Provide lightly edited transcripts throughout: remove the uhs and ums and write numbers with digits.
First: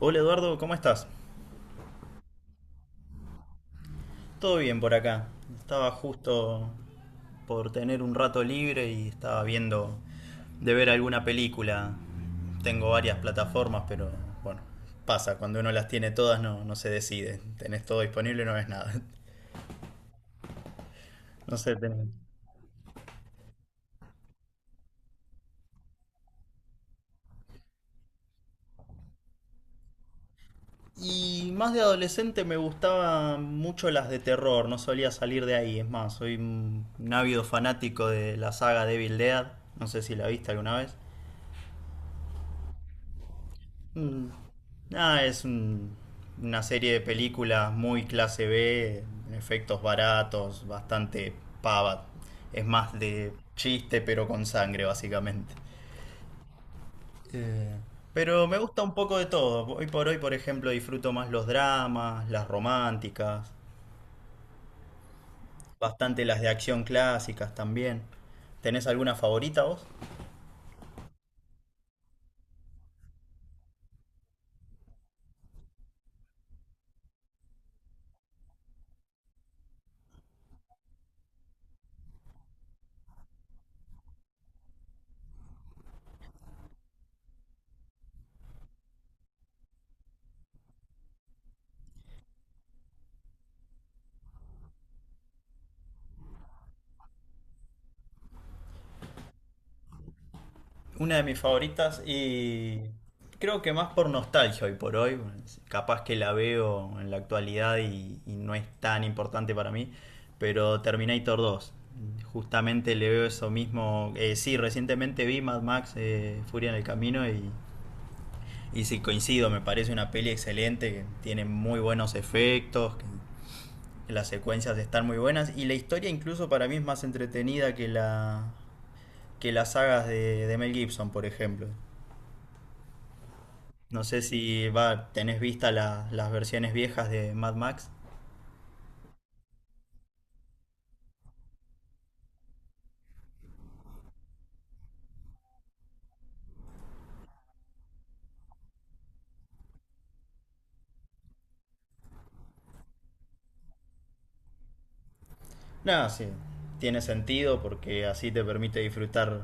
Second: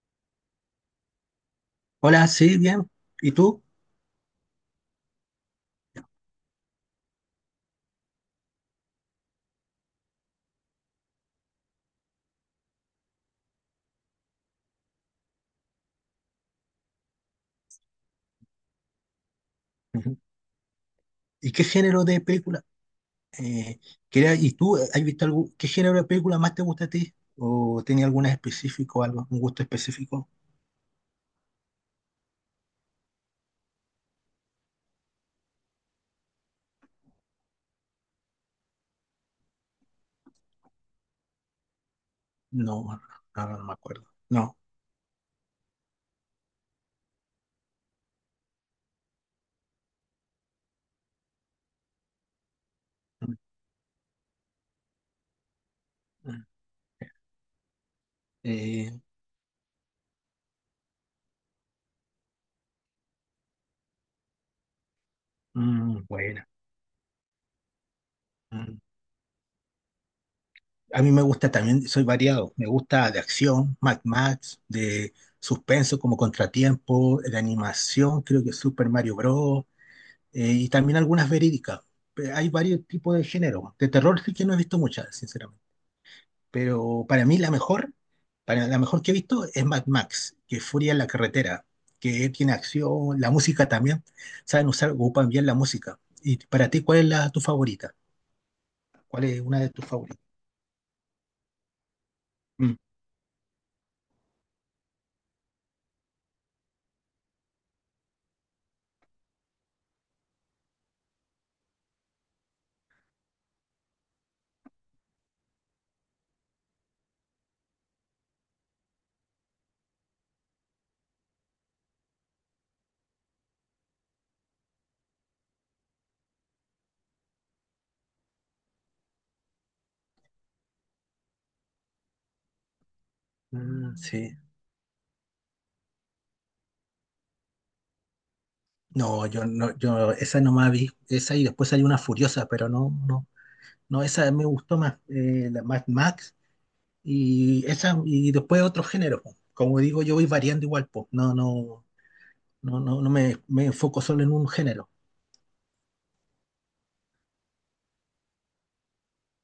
Hola Eduardo, ¿cómo estás? Hola, sí, bien. ¿Y tú? Todo bien por acá. Estaba justo por tener un rato libre y estaba viendo de ver alguna película. Tengo varias plataformas, pero bueno, pasa, cuando uno las tiene todas no se decide. Tenés todo disponible, y no ves nada. Ujú. ¿Y No qué sé, género tenés- de película? Eh, quería- ¿Y tú has visto algún, qué género de película más te gusta a ti? ¿O tenía alguna específico, algo, un gusto específico? Y más de adolescente me gustaban mucho las de terror, no solía salir de ahí. Es más, soy un ávido fanático de la saga Devil Dead. No sé si la viste alguna vez. No, ahora no me acuerdo. Mm, No. Nada, es un- una serie de películas muy clase B, efectos baratos, bastante pava. Es más Mm, de chiste, pero con sangre, básicamente. mm. Eh, pero me gusta Eh, un poco de todo. Hoy por hoy, por ejemplo, disfruto más los dramas, las románticas, mm, bastante las bueno. de acción clásicas también. Mm. ¿Tenés alguna favorita vos? A mí me gusta también, soy variado. Me gusta de acción, Mad Max, de suspenso como Contratiempo, de animación, creo que Super Mario Bros., y también algunas verídicas. Pe- hay varios tipos de género. De terror sí que no he visto muchas, sinceramente. Pero para mí la mejor, para la mejor que he visto es Mad Max, que es Furia en la carretera, que tiene acción, la música también. Saben usar, ocupan bien la música. Y para ti, ¿cuál es la, tu favorita? ¿Cuál es una de tus favoritas? Una de mis favoritas Mm. y creo que más por nostalgia hoy por hoy, capaz que la veo en la actualidad y no es tan importante para mí, pero Terminator 2. Justamente le veo eso mismo. Sí, recientemente vi Mad Max Furia en el Camino y sí coincido, me parece una peli excelente, que tiene muy buenos efectos, que las secuencias están muy buenas y la historia incluso para mí es más entretenida que la que las sagas de Mel Gibson, por ejemplo. Mm, No sé sí. si va, tenés vista la- las versiones viejas de Mad Max. No, yo no, yo esa no más vi, esa y después hay una furiosa, pero no, no, no, esa me gustó más, la Mad Max. Y, esa, y después otros géneros, po. Como digo, yo voy variando igual, po. No, no, no, no, no me, me enfoco solo en un género. No, sí, tiene sentido porque así te permite disfrutar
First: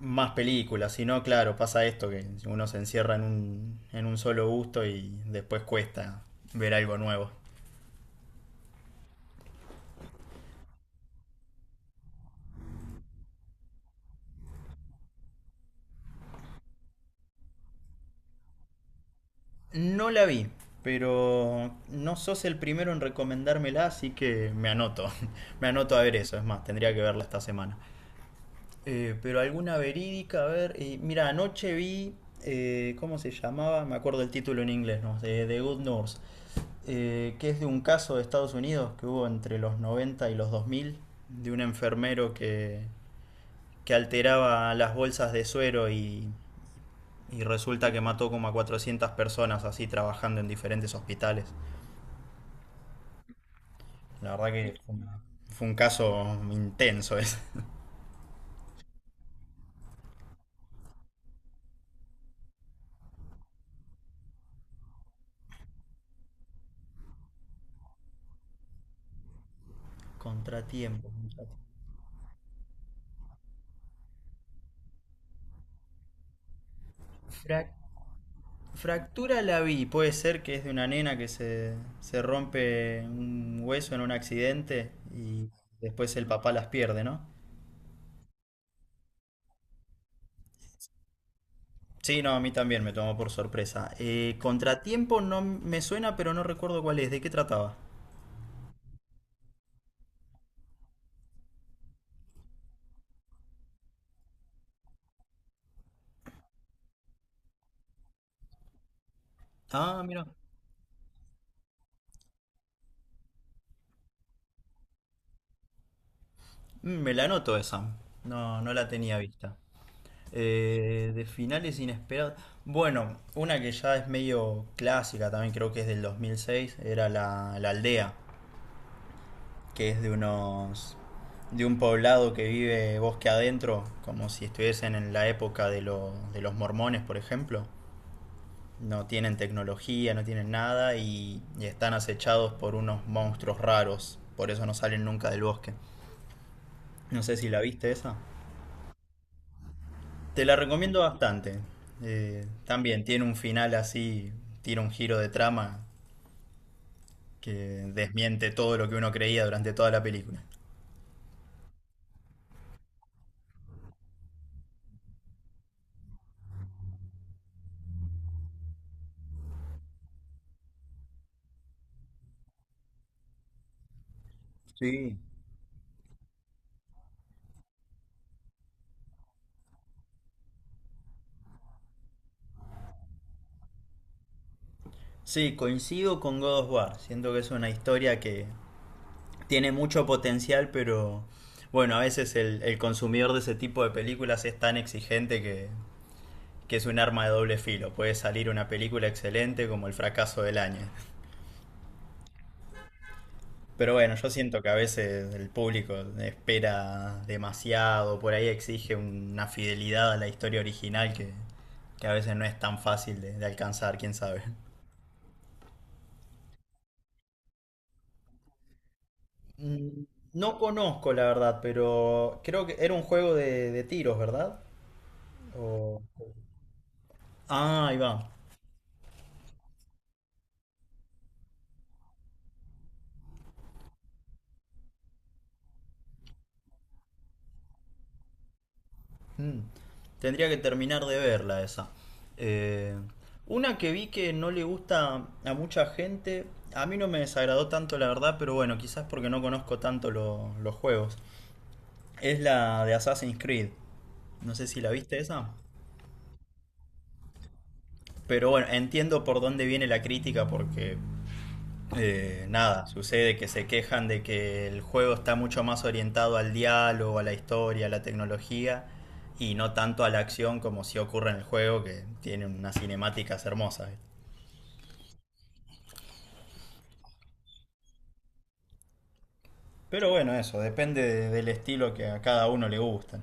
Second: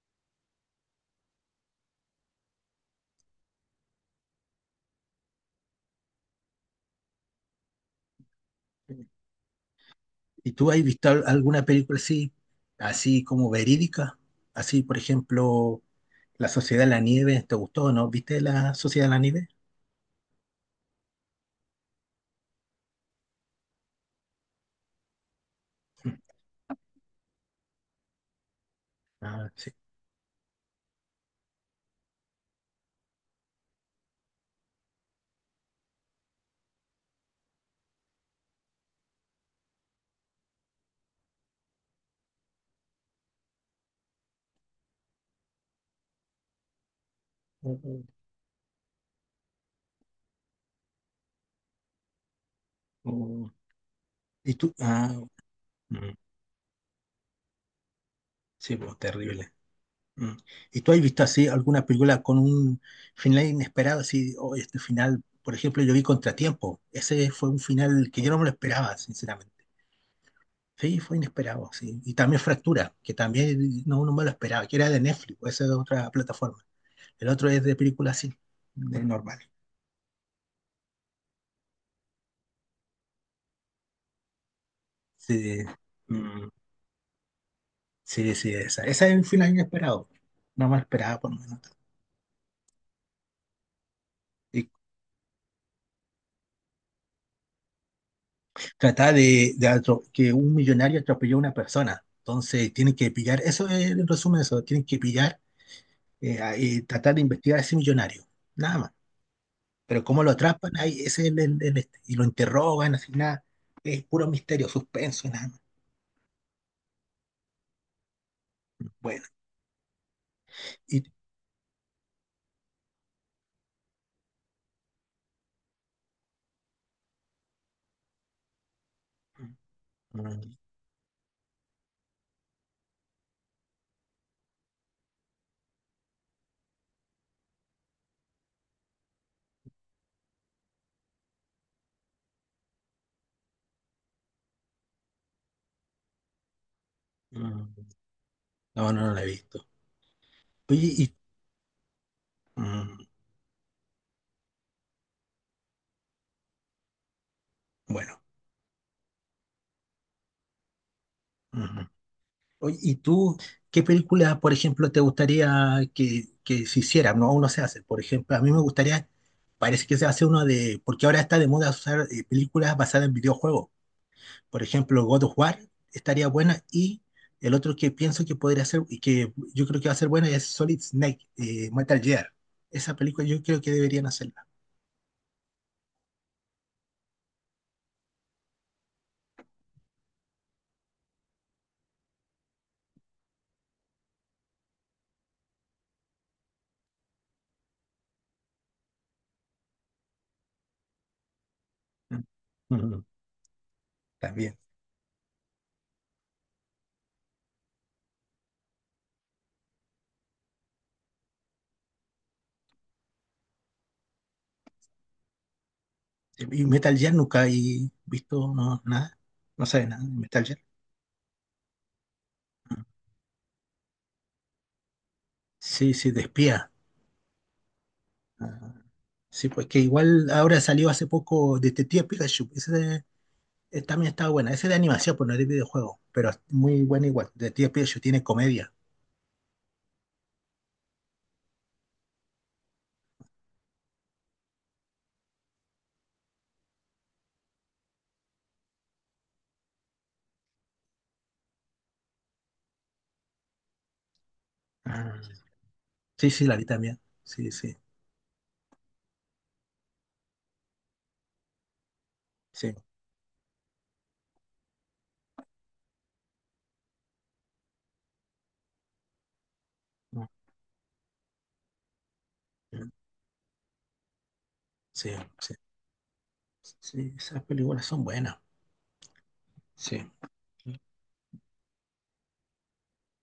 más películas. Si no, claro, pasa esto que uno se encierra en un solo gusto y después cuesta ver algo nuevo. ¿Y tú has visto al- alguna película así, así como verídica? Así, por ejemplo, La Sociedad de la Nieve, ¿te gustó o no? ¿Viste La Sociedad de la Nieve? No la vi, pero no sos el primero en recomendármela, así que me anoto. Me anoto a ver eso. Es más, tendría que verla esta semana. Pero Ah, sí. alguna verídica, a ver. Mira, anoche vi, ¿cómo se llamaba? Me acuerdo el título en inglés, ¿no? De The Good Nurse, que es de un caso de Estados Unidos que hubo entre los 90 y los 2000, de un enfermero que alteraba las bolsas de suero y resulta que Mm, mató como a 400 personas así trabajando en diferentes hospitales. mm. La verdad ¿Y tú? que fue, Ah, una- fue un mm, caso intenso ese. sí, pues, terrible. Mm. ¿Y tú has visto así alguna película con un final inesperado? Así, "Oh, este final", por ejemplo, yo vi Contratiempo. Ese fue un final que yo no me lo esperaba, sinceramente. Sí, Contratiempo. fue Contratiempo. inesperado, sí. Y también Fractura, que también no, no me lo esperaba, que era de Netflix, esa es de otra plataforma. El otro es de película así, de normal. Fractura la vi, puede ser que es de una nena que se rompe un hueso en un accidente y Sí, después el mm, papá las pierde, ¿no? sí, sí, esa. Esa es un final inesperado. No me lo esperaba, por lo menos. Sí, no, a mí también me tomó por sorpresa. ¿Y Contratiempo no me suena, pero no recuerdo cuál es, ¿de qué trataba? tratar de atro- que un millonario atropelló a una persona. Entonces tienen que pillar, eso es el resumen de eso, tienen que pillar a- y tratar de investigar a ese millonario, nada más. Ah, Pero cómo mira, lo atrapan, ahí ese es el este, y lo interrogan, así nada, es puro misterio, suspenso, nada más. mm, me la noto esa. No, no la tenía Bueno, vista. y De finales inesperados. Bueno, una que ya es medio clásica también, creo que es del 2006, era la, la aldea. mm, Que es de mm, unos de un poblado que vive bosque adentro, como si estuviesen en la época de, lo- de los mormones, por ejemplo. No tienen tecnología, no tienen nada y, y están acechados por unos monstruos raros. Por eso no salen nunca del bosque. No sé si la mm, viste esa. no, no, no lo he visto. Te la Oye, recomiendo y bastante. Mm, También tiene un final así, tira un giro de trama que bueno. desmiente todo lo que uno creía durante toda la película. Mm. Oye, ¿y tú qué película, por ejemplo, te gustaría que se hiciera? No, aún no se hace. Por ejemplo, a mí me gustaría, parece que se hace uno de, porque ahora está de moda usar películas basadas en videojuegos. Por ejemplo, Sí. God of War estaría buena y el otro que pienso que podría ser, y que yo creo que va a ser buena, es Solid Snake, Metal Gear. Esa película yo creo que deberían hacerla. Sí, coincido con God of War. Siento que es una historia que tiene mucho potencial, pero bueno, a veces el consumidor de ese tipo de películas es tan exigente que es un arma de doble filo. Puede salir una película excelente como el fracaso del año. Ujú. Pero bueno, yo También. siento que a veces el público espera demasiado, por ahí exige una fidelidad a la historia original que a veces no es tan fácil de alcanzar, quién sabe. Y Metal Gear nunca he visto, no, nada. No sabe nada Mm, de Metal no Gear. conozco la verdad, pero creo que era un juego de tiros, ¿verdad? Sí, O- sí, de espía. ah, ahí va. Sí, pues que igual ahora salió hace poco Detective Pikachu. Ese también estaba buena. Ese de animación, pues no es de videojuego, pero es muy buena igual. Detective Pikachu tiene comedia. Mm. Tendría que terminar de verla esa. Eh, una que vi que no le gusta a mucha gente, a mí no me desagradó tanto la verdad, pero bueno, quizás porque no conozco tanto lo- los juegos. Es la de Assassin's Creed. No sé si la Ah, viste esa. sí, sí, la vi también. Sí, sí, Pero bueno, entiendo por dónde viene la crítica porque sí. nada, sucede que se quejan de que el juego está mucho más orientado al diálogo, a la historia, a la tecnología y no tanto a la No, acción como si ocurre en el juego que tiene unas cinemáticas hermosas. sí, sí. Sí, esas películas son buenas. Sí. Pero bueno, eso, depende de- del estilo que a cada uno le gusta.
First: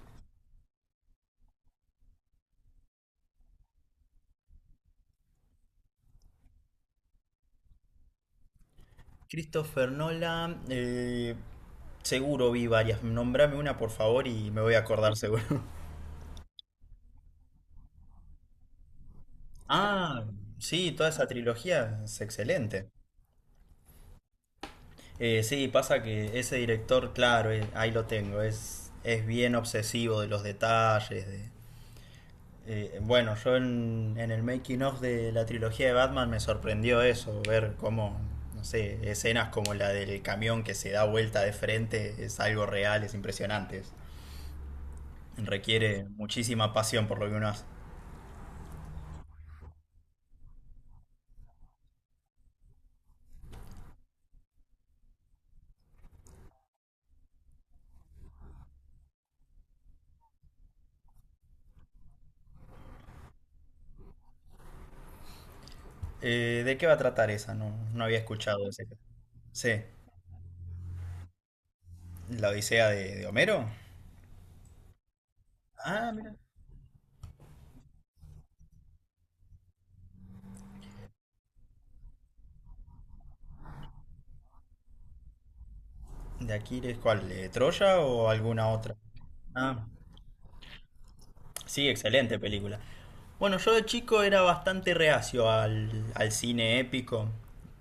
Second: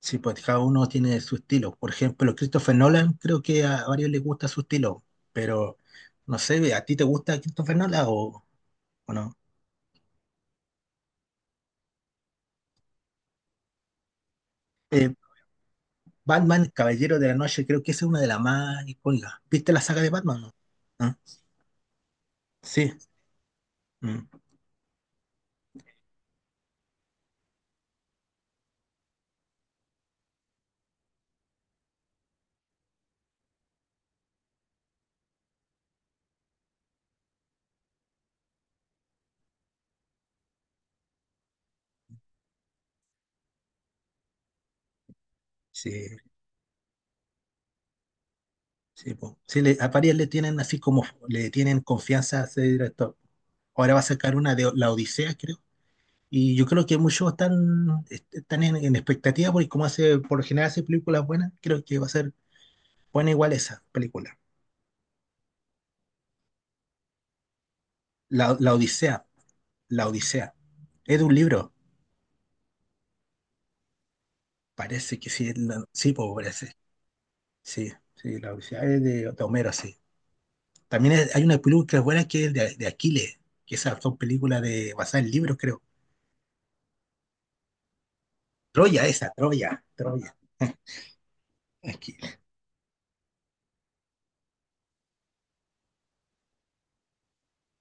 Sí, pues cada uno tiene su estilo. Por ejemplo, Christopher Nolan, creo que a varios les gusta su estilo, pero no sé, ¿a ti te gusta Christopher Nolan o no? Christopher Nolan, seguro vi varias. Nombrame una por favor y me voy a acordar seguro. Batman, Caballero de la Noche, creo que esa es una de las más icónicas. ¿Viste la saga de Ah, Batman, no? sí, toda ¿Ah? esa trilogía es excelente. Sí, mm, Sí, pasa que ese director, claro, ahí lo tengo, es bien obsesivo de los detalles. De, bueno, yo en el making of de la trilogía de Batman me sorprendió eso, ver cómo, no sé, escenas como la del camión que se da vuelta de frente es algo real, es impresionante. Es- requiere sí, muchísima pasión por lo que uno hace. sí, po. Sí, le- a varias le tienen así como, le tienen confianza a ese director. Ahora va a sacar una de La Odisea, creo. Y yo creo que muchos están, est- están en expectativa porque como hace, por lo general hace películas buenas, creo que va a ser buena igual esa película. ¿De qué va a tratar esa? No, no había La, escuchado La ese. Odisea, Sí, La Odisea. Es de un libro, la Odisea de Homero. parece que sí, es la- Ah, sí, po, mira. parece. Sí, sí, La Odisea es de Homero, sí. También es- hay una película buena que es de Aquiles, que esas son películas de, basadas en libros, creo. ¿De Aquiles cuál? ¿De Troya o alguna otra? Troya, esa, Troya, Ah, Troya, sí, Aquiles. excelente película. Bueno, yo de chico era bastante reacio al, al cine épico,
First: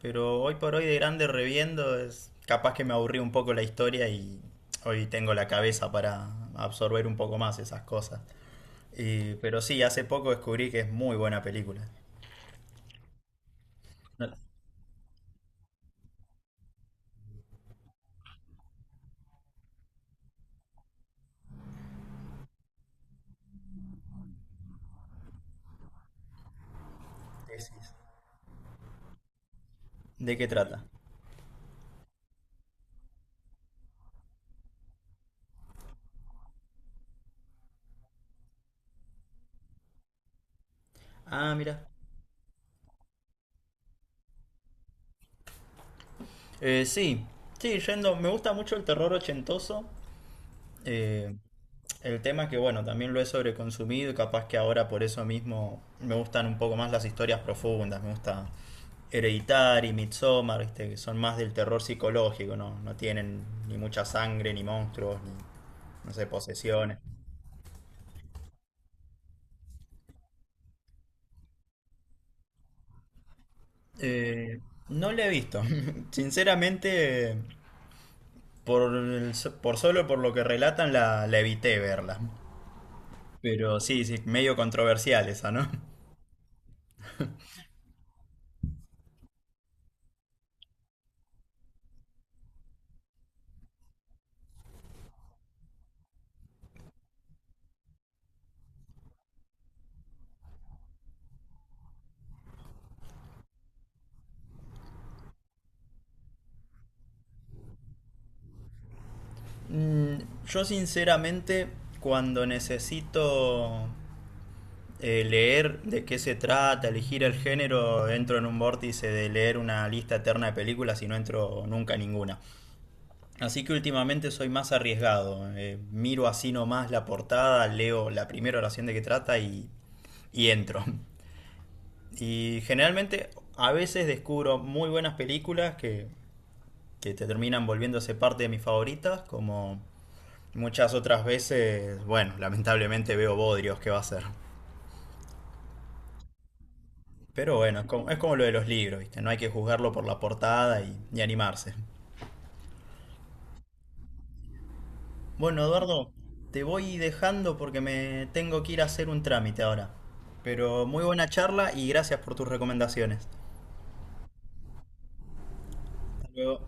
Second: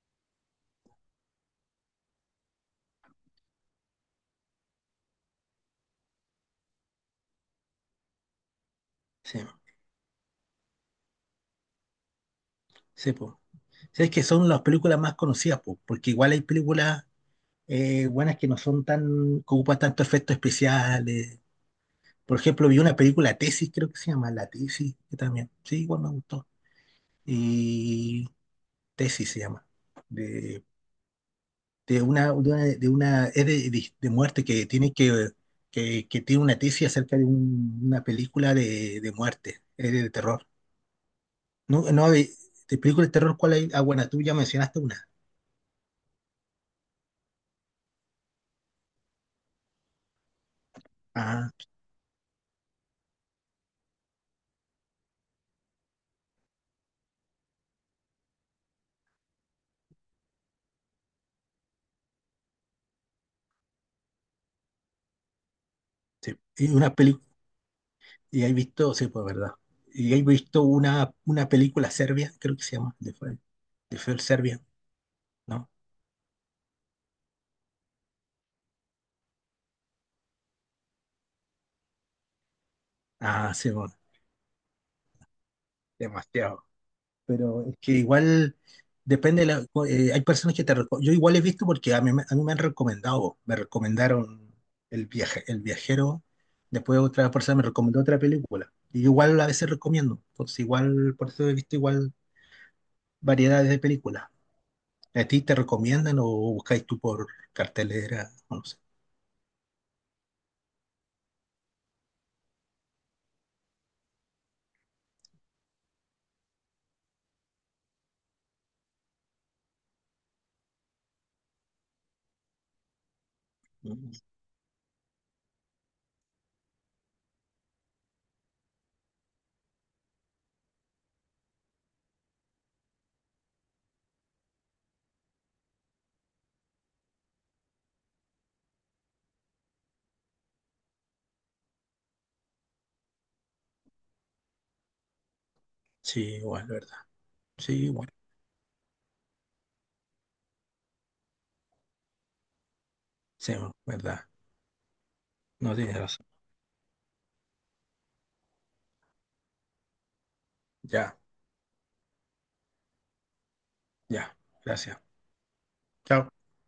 pero hoy por hoy de grande reviendo es capaz que me aburrí un poco la historia y hoy tengo la cabeza para absorber un poco más esas cosas. Y- Sí, pero sí, hace poco descubrí que es muy buena película. sí, po. Sí, es que No- son las películas más conocidas, po, porque igual hay películas buenas que no son tan, que ocupan tanto efectos especiales. Por ejemplo, vi una película Tesis, creo que se llama La Tesis, que también, sí, igual me gustó. decís. Y Tesis se llama, ¿De qué de trata? de una, de una, de una- es de muerte que tiene una tesis acerca de un- una película de muerte, es de terror. Ah, No, mira. no, de película de terror, ¿cuál hay? Ah, bueno, tú ya mencionaste una. Eh, sí, sí, yendo, me gusta mucho el terror ochentoso. Eh, Ah, el tema es que, bueno, también lo he sobreconsumido y capaz que ahora por eso mismo me gustan un poco más las historias profundas. Me gusta Hereditary, Midsommar, ¿viste? Que son más del terror psicológico, ¿no? No tienen ni mucha sangre, ni monstruos, ni, no sé, sí. Y una posesiones. película, y hay visto, sí, pues verdad. Y hay visto una película serbia, creo que se llama, de Fer Eh, Serbia, no la he visto. ¿no? Sinceramente, por, el- por solo por lo que relatan, la evité verla. Ah, sí, Pero bueno, sí, sí, medio controversial esa, ¿no? demasiado. Pero es que igual depende, de la- hay personas que te reco- Yo igual he visto porque a mí me han recomendado, me recomendaron el viaje, el viajero, después otra persona me recomendó otra película. Y igual a veces recomiendo, entonces igual, por eso he visto igual variedades de películas. ¿A ti te recomiendan o buscáis tú por cartelera? No sé. Mm, yo sinceramente, cuando necesito leer de qué se trata, elegir el género, entro en un vórtice de leer una lista eterna de películas y no entro nunca a ninguna. Así que Mm, últimamente soy más arriesgado. Miro así nomás la portada, leo la primera oración de qué trata y entro. Y generalmente a veces descubro muy buenas películas que te terminan volviéndose parte de mis favoritas, como muchas otras veces, bueno, lamentablemente veo bodrios, ¿qué va a ser? sí, igual, ¿verdad? Pero bueno, Sí, igual. Es como lo de los libros, ¿viste? No hay que juzgarlo por la portada y animarse. Sí, ¿verdad? Bueno, No tienes Eduardo, razón. te voy dejando porque me tengo que ir a hacer un trámite ahora. Pero muy Ya, buena charla y gracias por tus recomendaciones. ya. Gracias. Chao. Hasta luego.